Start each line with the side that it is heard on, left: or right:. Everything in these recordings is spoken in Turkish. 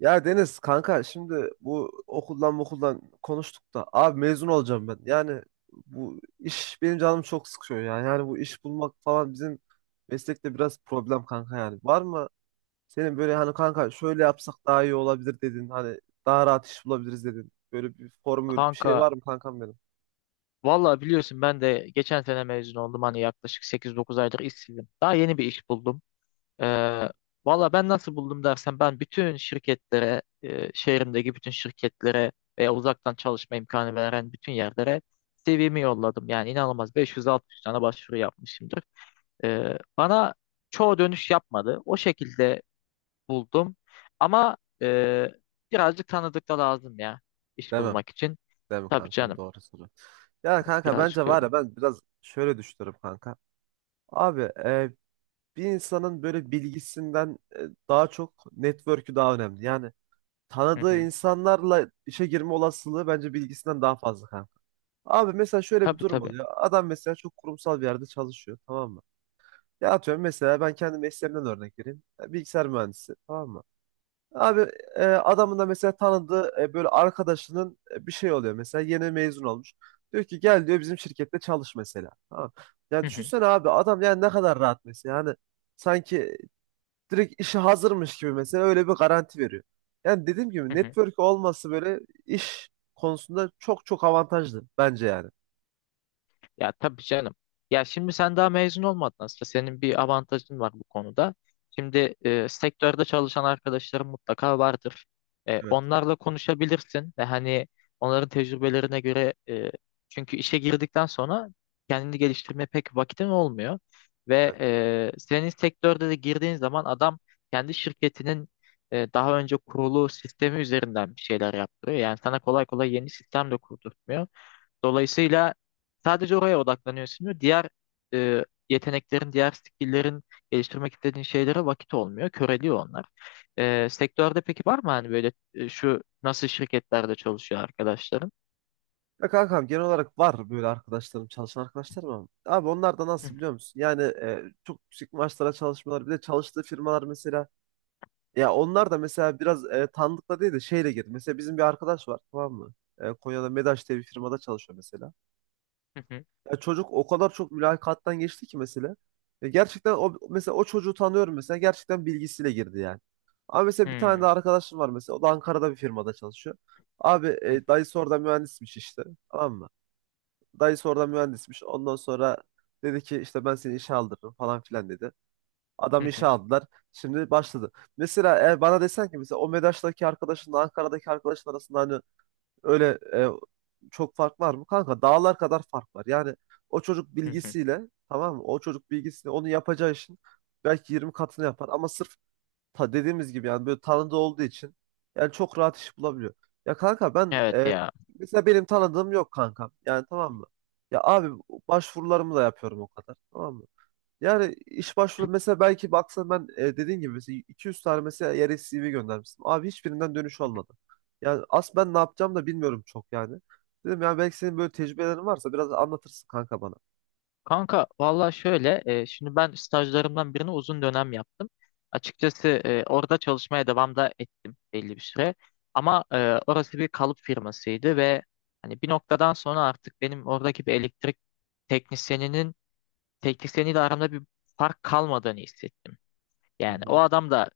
right: Ya Deniz kanka şimdi bu okuldan konuştuk da abi mezun olacağım ben. Yani bu iş benim canım çok sıkıyor ya. Yani bu iş bulmak falan bizim meslekte biraz problem kanka yani. Var mı senin böyle hani kanka şöyle yapsak daha iyi olabilir dedin. Hani daha rahat iş bulabiliriz dedin. Böyle bir formül bir
left: Kanka
right: şey var mı kankam benim?
left: vallahi biliyorsun ben de geçen sene mezun oldum hani yaklaşık 8-9 aydır işsizim. Daha yeni bir iş buldum. Ee, Valla ben nasıl buldum dersen ben bütün şirketlere, şehrimdeki bütün şirketlere veya uzaktan çalışma imkanı veren bütün yerlere CV'mi yolladım. Yani inanılmaz 500-600 tane başvuru yapmışımdır. Bana çoğu dönüş yapmadı. O şekilde buldum. Ama e, birazcık tanıdık da lazım ya iş
right: Demem.
left: bulmak için.
right: Deme
left: Tabii
right: kankam
left: canım,
right: doğru soru. Ya kanka bence
left: birazcık
right: var
left: öyle.
right: ya ben biraz şöyle düşünüyorum kanka. Abi bir insanın böyle bilgisinden daha çok network'ü daha önemli. Yani tanıdığı insanlarla işe girme olasılığı bence bilgisinden daha fazla kanka. Abi mesela şöyle bir
left: Tabii,
right: durum
left: tabii.
right: oluyor. Adam mesela çok kurumsal bir yerde çalışıyor, tamam mı? Ya atıyorum mesela ben kendi mesleğimden örnek vereyim. E, bilgisayar mühendisi tamam mı? Abi adamın da mesela tanıdığı böyle arkadaşının bir şey oluyor mesela, yeni mezun olmuş. Diyor ki gel diyor bizim şirkette çalış mesela. Tamam. Ya
left: Hı hı,
right: düşünsene abi adam yani ne kadar rahat mesela. Yani sanki direkt işi hazırmış gibi mesela, öyle bir garanti veriyor. Yani dediğim gibi
left: hı hı.
right: network olması böyle iş konusunda çok çok avantajlı bence yani.
left: Ya tabii canım. Ya şimdi sen daha mezun olmadın aslında. Senin bir avantajın var bu konuda. Şimdi sektörde çalışan arkadaşların mutlaka vardır.
right: Evet,
left: Onlarla konuşabilirsin ve hani onların tecrübelerine göre çünkü işe girdikten sonra kendini geliştirmeye pek vakitin olmuyor. Ve
right: evet.
left: senin sektörde de girdiğin zaman adam kendi şirketinin daha önce kurulu sistemi üzerinden bir şeyler yaptırıyor. Yani sana kolay kolay yeni sistem de kurdurtmuyor. Dolayısıyla sadece oraya odaklanıyorsun, diğer yeteneklerin, diğer skill'lerin geliştirmek istediğin şeylere vakit olmuyor. Köreliyor onlar. Sektörde peki var mı hani böyle şu nasıl şirketlerde çalışıyor arkadaşların?
right: Ya kankam genel olarak var böyle arkadaşlarım, çalışan arkadaşlarım, ama abi onlar da nasıl biliyor musun? Yani çok yüksek maaşlara çalışmalar, bir de çalıştığı firmalar mesela ya onlar da mesela biraz tanıdıkla değil de şeyle girdi. Mesela bizim bir arkadaş var tamam mı? E, Konya'da Medaş diye bir firmada çalışıyor mesela. Ya çocuk o kadar çok mülakattan geçti ki mesela. Ya gerçekten o mesela, o çocuğu tanıyorum mesela, gerçekten bilgisiyle girdi yani. Ama mesela bir tane de
left: Hmm.
right: arkadaşım var mesela. O da Ankara'da bir firmada çalışıyor. Abi dayısı orada mühendismiş işte. Tamam mı? Dayısı orada mühendismiş. Ondan sonra dedi ki işte ben seni işe aldırırım falan filan dedi. Adam işe aldılar. Şimdi başladı. Mesela eğer bana desen ki mesela o Medaş'taki arkadaşınla Ankara'daki arkadaşın arasında hani öyle çok fark var mı? Kanka dağlar kadar fark var. Yani o çocuk bilgisiyle tamam mı? O çocuk bilgisiyle onu yapacağı işin belki 20 katını yapar. Ama sırf ta dediğimiz gibi yani böyle tanıdığı olduğu için yani çok rahat iş bulabiliyor. Ya kanka ben
left: Evet ya.
right: mesela benim tanıdığım yok kanka. Yani tamam mı? Ya abi başvurularımı da yapıyorum o kadar. Tamam mı? Yani iş başvuru mesela belki baksan ben dediğin gibi mesela 200 tane mesela yere CV göndermiştim. Abi hiçbirinden dönüş olmadı. Yani aslında ben ne yapacağım da bilmiyorum çok yani. Dedim ya belki senin böyle tecrübelerin varsa biraz anlatırsın kanka bana.
left: Kanka valla şöyle, şimdi ben stajlarımdan birini uzun dönem yaptım. Açıkçası, orada çalışmaya devam da ettim belli bir süre. Ama orası bir kalıp firmasıydı ve hani bir noktadan sonra artık benim oradaki bir elektrik teknisyeninin teknisyeniyle aramda bir fark kalmadığını hissettim.
right: Hı
left: Yani o
right: hı.
left: adam da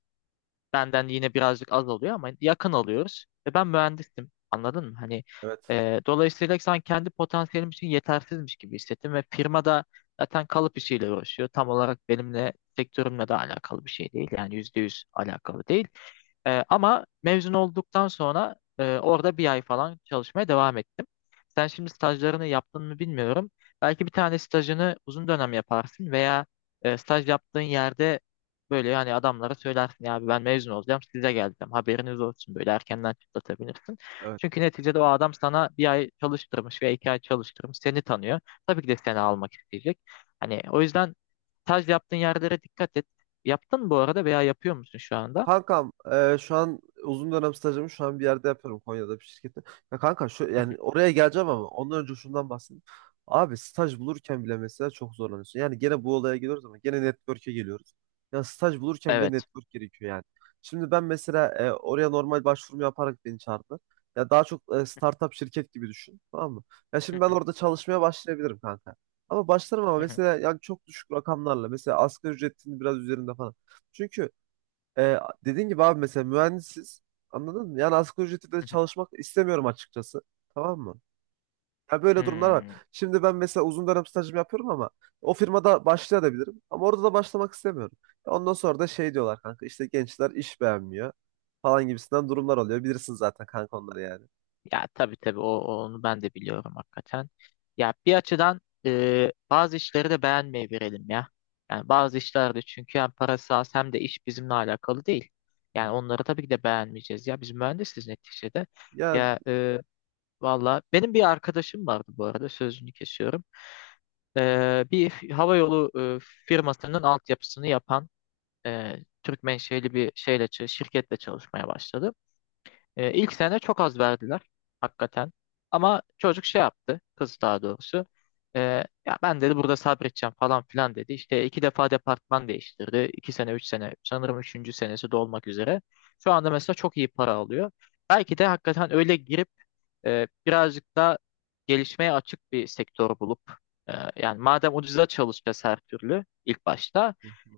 left: benden yine birazcık az alıyor ama yakın alıyoruz. Ve ben mühendisim. Anladın mı? Hani,
right: Evet.
left: dolayısıyla sanki kendi potansiyelim için yetersizmiş gibi hissettim ve firma da zaten kalıp işiyle uğraşıyor. Tam olarak benimle sektörümle de alakalı bir şey değil. Yani %100 alakalı değil. Ama mezun olduktan sonra orada bir ay falan çalışmaya devam ettim. Sen şimdi stajlarını yaptın mı bilmiyorum. Belki bir tane stajını uzun dönem yaparsın veya staj yaptığın yerde böyle hani adamlara söylersin ya abi ben mezun olacağım size geleceğim haberiniz olsun, böyle erkenden çıtlatabilirsin.
right: Evet.
left: Çünkü neticede o adam sana bir ay çalıştırmış veya 2 ay çalıştırmış, seni tanıyor. Tabii ki de seni almak isteyecek. Hani o yüzden staj yaptığın yerlere dikkat et. Yaptın mı bu arada veya yapıyor musun şu anda?
right: Kankam şu an uzun dönem stajımı şu an bir yerde yapıyorum, Konya'da bir şirkette. Ya kanka şu yani oraya geleceğim ama ondan önce şundan bahsedeyim. Abi staj bulurken bile mesela çok zorlanıyorsun. Yani gene bu olaya geliyoruz ama gene network'e geliyoruz. Ya staj bulurken bile
left: Evet.
right: network gerekiyor yani. Şimdi ben mesela oraya normal başvurumu yaparak beni çağırdılar. Ya daha çok startup şirket gibi düşün. Tamam mı? Ya şimdi
left: Hı
right: ben
left: hı,
right: orada çalışmaya başlayabilirim kanka. Ama başlarım ama
left: hı hı,
right: mesela yani çok düşük rakamlarla. Mesela asgari ücretin biraz üzerinde falan. Çünkü ee, dediğin gibi abi mesela mühendisiz, anladın mı? Yani asgari ücretle de
left: hı hı.
right: çalışmak istemiyorum açıkçası. Tamam mı? Ya böyle durumlar var.
left: Hmm.
right: Şimdi ben mesela uzun dönem stajımı yapıyorum ama o firmada başlayabilirim. Ama orada da başlamak istemiyorum. Ya ondan sonra da şey diyorlar kanka işte gençler iş beğenmiyor falan gibisinden durumlar oluyor. Bilirsin zaten kanka onları yani.
left: Ya tabii tabii onu ben de biliyorum hakikaten. Ya bir açıdan, bazı işleri de beğenmeyebilirim ya. Yani bazı işlerde çünkü hem parası az hem de iş bizimle alakalı değil. Yani onları tabii ki de beğenmeyeceğiz ya. Biz mühendisiz neticede.
right: Ya
left: Ya, valla benim bir arkadaşım vardı, bu arada sözünü kesiyorum. Bir havayolu e, firmasının altyapısını yapan e, Türk menşeli bir şirketle çalışmaya başladı. İlk sene çok az verdiler hakikaten. Ama çocuk şey yaptı, kız daha doğrusu. E, Ya ben dedi burada sabredeceğim falan filan dedi. İşte 2 defa departman değiştirdi. 2 sene, 3 sene, sanırım üçüncü senesi dolmak üzere. Şu anda mesela çok iyi para alıyor. Belki de hakikaten öyle girip birazcık da gelişmeye açık bir sektör bulup yani madem ucuza çalışacağız her türlü ilk başta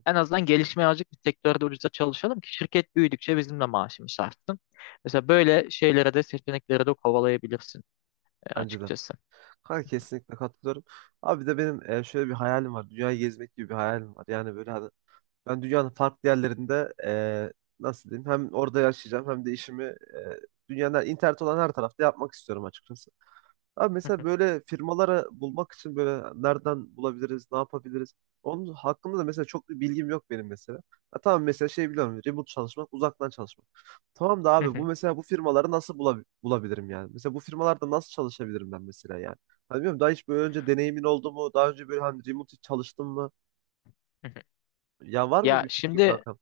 left: en azından gelişmeye açık bir sektörde ucuza çalışalım ki şirket büyüdükçe bizim de maaşımız artsın. Mesela böyle şeylere de, seçeneklere de kovalayabilirsin,
right: bence de.
left: açıkçası.
right: Kanka kesinlikle katılıyorum. Abi bir de benim şöyle bir hayalim var. Dünyayı gezmek gibi bir hayalim var. Yani böyle ben dünyanın farklı yerlerinde nasıl diyeyim, hem orada yaşayacağım hem de işimi dünyanın internet olan her tarafta yapmak istiyorum açıkçası. Abi
left: Hı
right: mesela
left: hı,
right: böyle firmaları bulmak için böyle nereden bulabiliriz, ne yapabiliriz? Onun hakkında da mesela çok bir bilgim yok benim mesela. Ha, tamam mesela şey biliyorum, remote çalışmak, uzaktan çalışmak. Tamam da
left: hı
right: abi bu
left: hı,
right: mesela bu firmaları nasıl bulabilirim yani? Mesela bu firmalarda nasıl çalışabilirim ben mesela yani? Hani bilmiyorum, daha hiç böyle önce deneyimin oldu mu? Daha önce böyle hani remote çalıştın mı?
left: hı hı.
right: Ya var mı
left: Ya
right: bir fikri
left: şimdi,
right: kankam?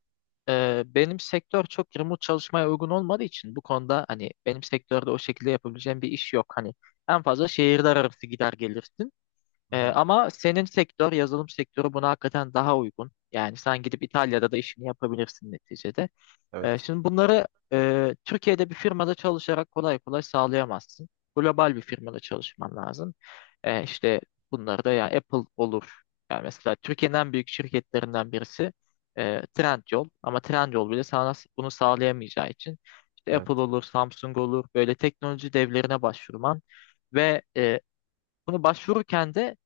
left: benim sektör çok remote çalışmaya uygun olmadığı için bu konuda hani benim sektörde o şekilde yapabileceğim bir iş yok. Hani en fazla şehirler arası gider gelirsin.
right: Hı hı.
left: Ama senin sektör, yazılım sektörü buna hakikaten daha uygun. Yani sen gidip İtalya'da da işini yapabilirsin neticede.
right: Evet.
left: Şimdi bunları, Türkiye'de bir firmada çalışarak kolay kolay sağlayamazsın. Global bir firmada çalışman lazım. İşte bunları da yani Apple olur. Yani mesela Türkiye'nin en büyük şirketlerinden birisi, Trendyol. Ama Trendyol bile sana bunu sağlayamayacağı için işte
right: Evet.
left: Apple olur, Samsung olur. Böyle teknoloji devlerine başvurman ve bunu başvururken de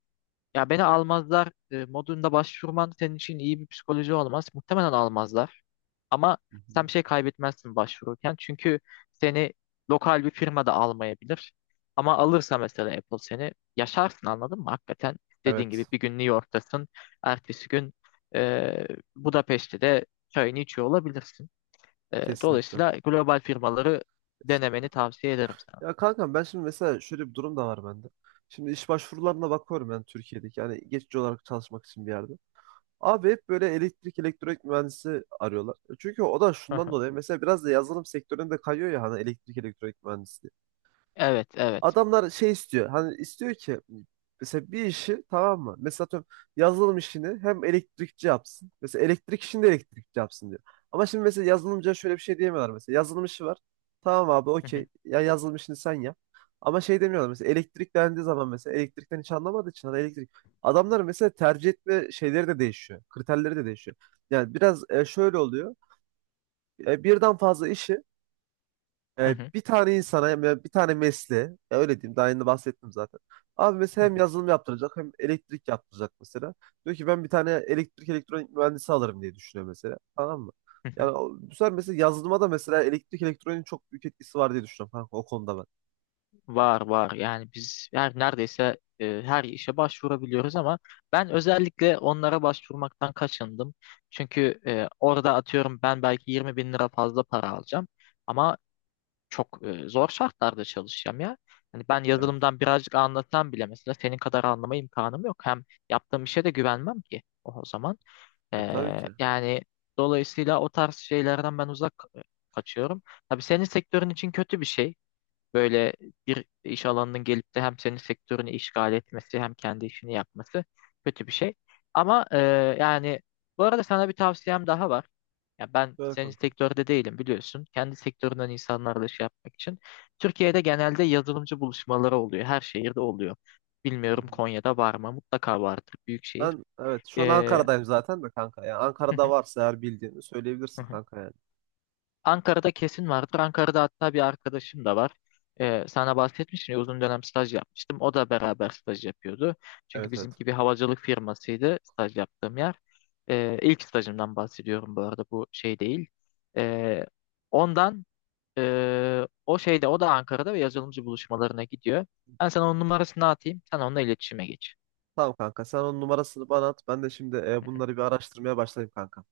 left: ya beni almazlar, modunda başvurman senin için iyi bir psikoloji olmaz. Muhtemelen almazlar. Ama
right: Hı hı.
left: sen bir şey kaybetmezsin başvururken. Çünkü seni lokal bir firma da almayabilir. Ama alırsa mesela Apple, seni yaşarsın anladın mı? Hakikaten dediğin gibi
right: Evet.
left: bir gün New York'tasın. Ertesi gün, e, Budapeşte'de çayını içiyor olabilirsin.
right: Kesinlikle.
left: Dolayısıyla global firmaları denemeni
right: Kesinlikle.
left: tavsiye ederim sana.
right: Ya kankam ben şimdi mesela şöyle bir durum da var bende. Şimdi iş başvurularına bakıyorum ben, Türkiye'deki. Yani geçici olarak çalışmak için bir yerde. Abi hep böyle elektrik elektronik mühendisi arıyorlar. E, çünkü o da
left: Hı
right: şundan
left: hı.
right: dolayı mesela biraz da yazılım sektöründe kayıyor ya hani elektrik elektronik mühendisi.
left: Evet, evet.
right: Adamlar şey istiyor. Hani istiyor ki mesela bir işi, tamam mı? Mesela atıyorum yazılım işini hem elektrikçi yapsın. Mesela elektrik işini de elektrikçi yapsın diyor. Ama şimdi mesela yazılımcıya şöyle bir şey diyemiyorlar mesela. Yazılım işi var. Tamam abi
left: Hı hı,
right: okey. Ya yazılım işini sen yap. Ama şey demiyorlar mesela elektrik dendiği zaman mesela elektrikten hiç anlamadığı için hani elektrik. Adamlar mesela tercih etme şeyleri de değişiyor. Kriterleri de değişiyor. Yani biraz şöyle oluyor. E, birden fazla işi
left: hı hı,
right: bir tane insana ya bir tane mesleğe ya öyle diyeyim, daha yeni bahsettim zaten. Abi
left: hı
right: mesela hem
left: hı,
right: yazılım yaptıracak hem elektrik yaptıracak mesela. Diyor ki ben bir tane elektrik elektronik mühendisi alırım diye düşünüyor mesela. Tamam mı?
left: hı
right: Yani
left: hı.
right: o- bu sefer mesela yazılıma da mesela elektrik elektroniğin çok büyük etkisi var diye düşünüyorum kanka o konuda ben.
left: Var var, yani biz her neredeyse her işe başvurabiliyoruz ama ben özellikle onlara başvurmaktan kaçındım. Çünkü orada atıyorum ben belki 20 bin lira fazla para alacağım ama çok zor şartlarda çalışacağım ya. Hani ben
right: Evet.
left: yazılımdan birazcık anlasam bile mesela senin kadar anlama imkanım yok. Hem yaptığım işe de güvenmem ki o zaman.
right: E, tabii ki.
left: Yani dolayısıyla o tarz şeylerden ben uzak, kaçıyorum. Tabii senin sektörün için kötü bir şey. Böyle bir iş alanının gelip de hem senin sektörünü işgal etmesi hem kendi işini yapması kötü bir şey. Ama yani bu arada sana bir tavsiyem daha var. Ya ben
right: Böyle
left: senin
right: kanka.
left: sektörde değilim biliyorsun. Kendi sektöründen insanlarla şey yapmak için. Türkiye'de genelde yazılımcı buluşmaları oluyor. Her şehirde oluyor.
right: Hı
left: Bilmiyorum
right: hı.
left: Konya'da var mı? Mutlaka vardır. Büyük şehir.
right: Ben, evet, şu an
left: E,
right: Ankara'dayım zaten de kanka. Yani Ankara'da varsa eğer bildiğini söyleyebilirsin kanka yani.
left: Ankara'da kesin vardır. Ankara'da hatta bir arkadaşım da var. Sana bahsetmiştim ya uzun dönem staj yapmıştım. O da beraber staj yapıyordu. Çünkü
right: Evet evet.
left: bizimki bir havacılık firmasıydı, staj yaptığım yer. İlk stajımdan bahsediyorum bu arada, bu şey değil. Ee, Ondan o şeyde o da Ankara'da ve yazılımcı buluşmalarına gidiyor. Ben sana onun numarasını atayım. Sen onunla iletişime geç.
right: Tamam kanka sen onun numarasını bana at. Ben de şimdi bunları bir araştırmaya başlayayım kanka.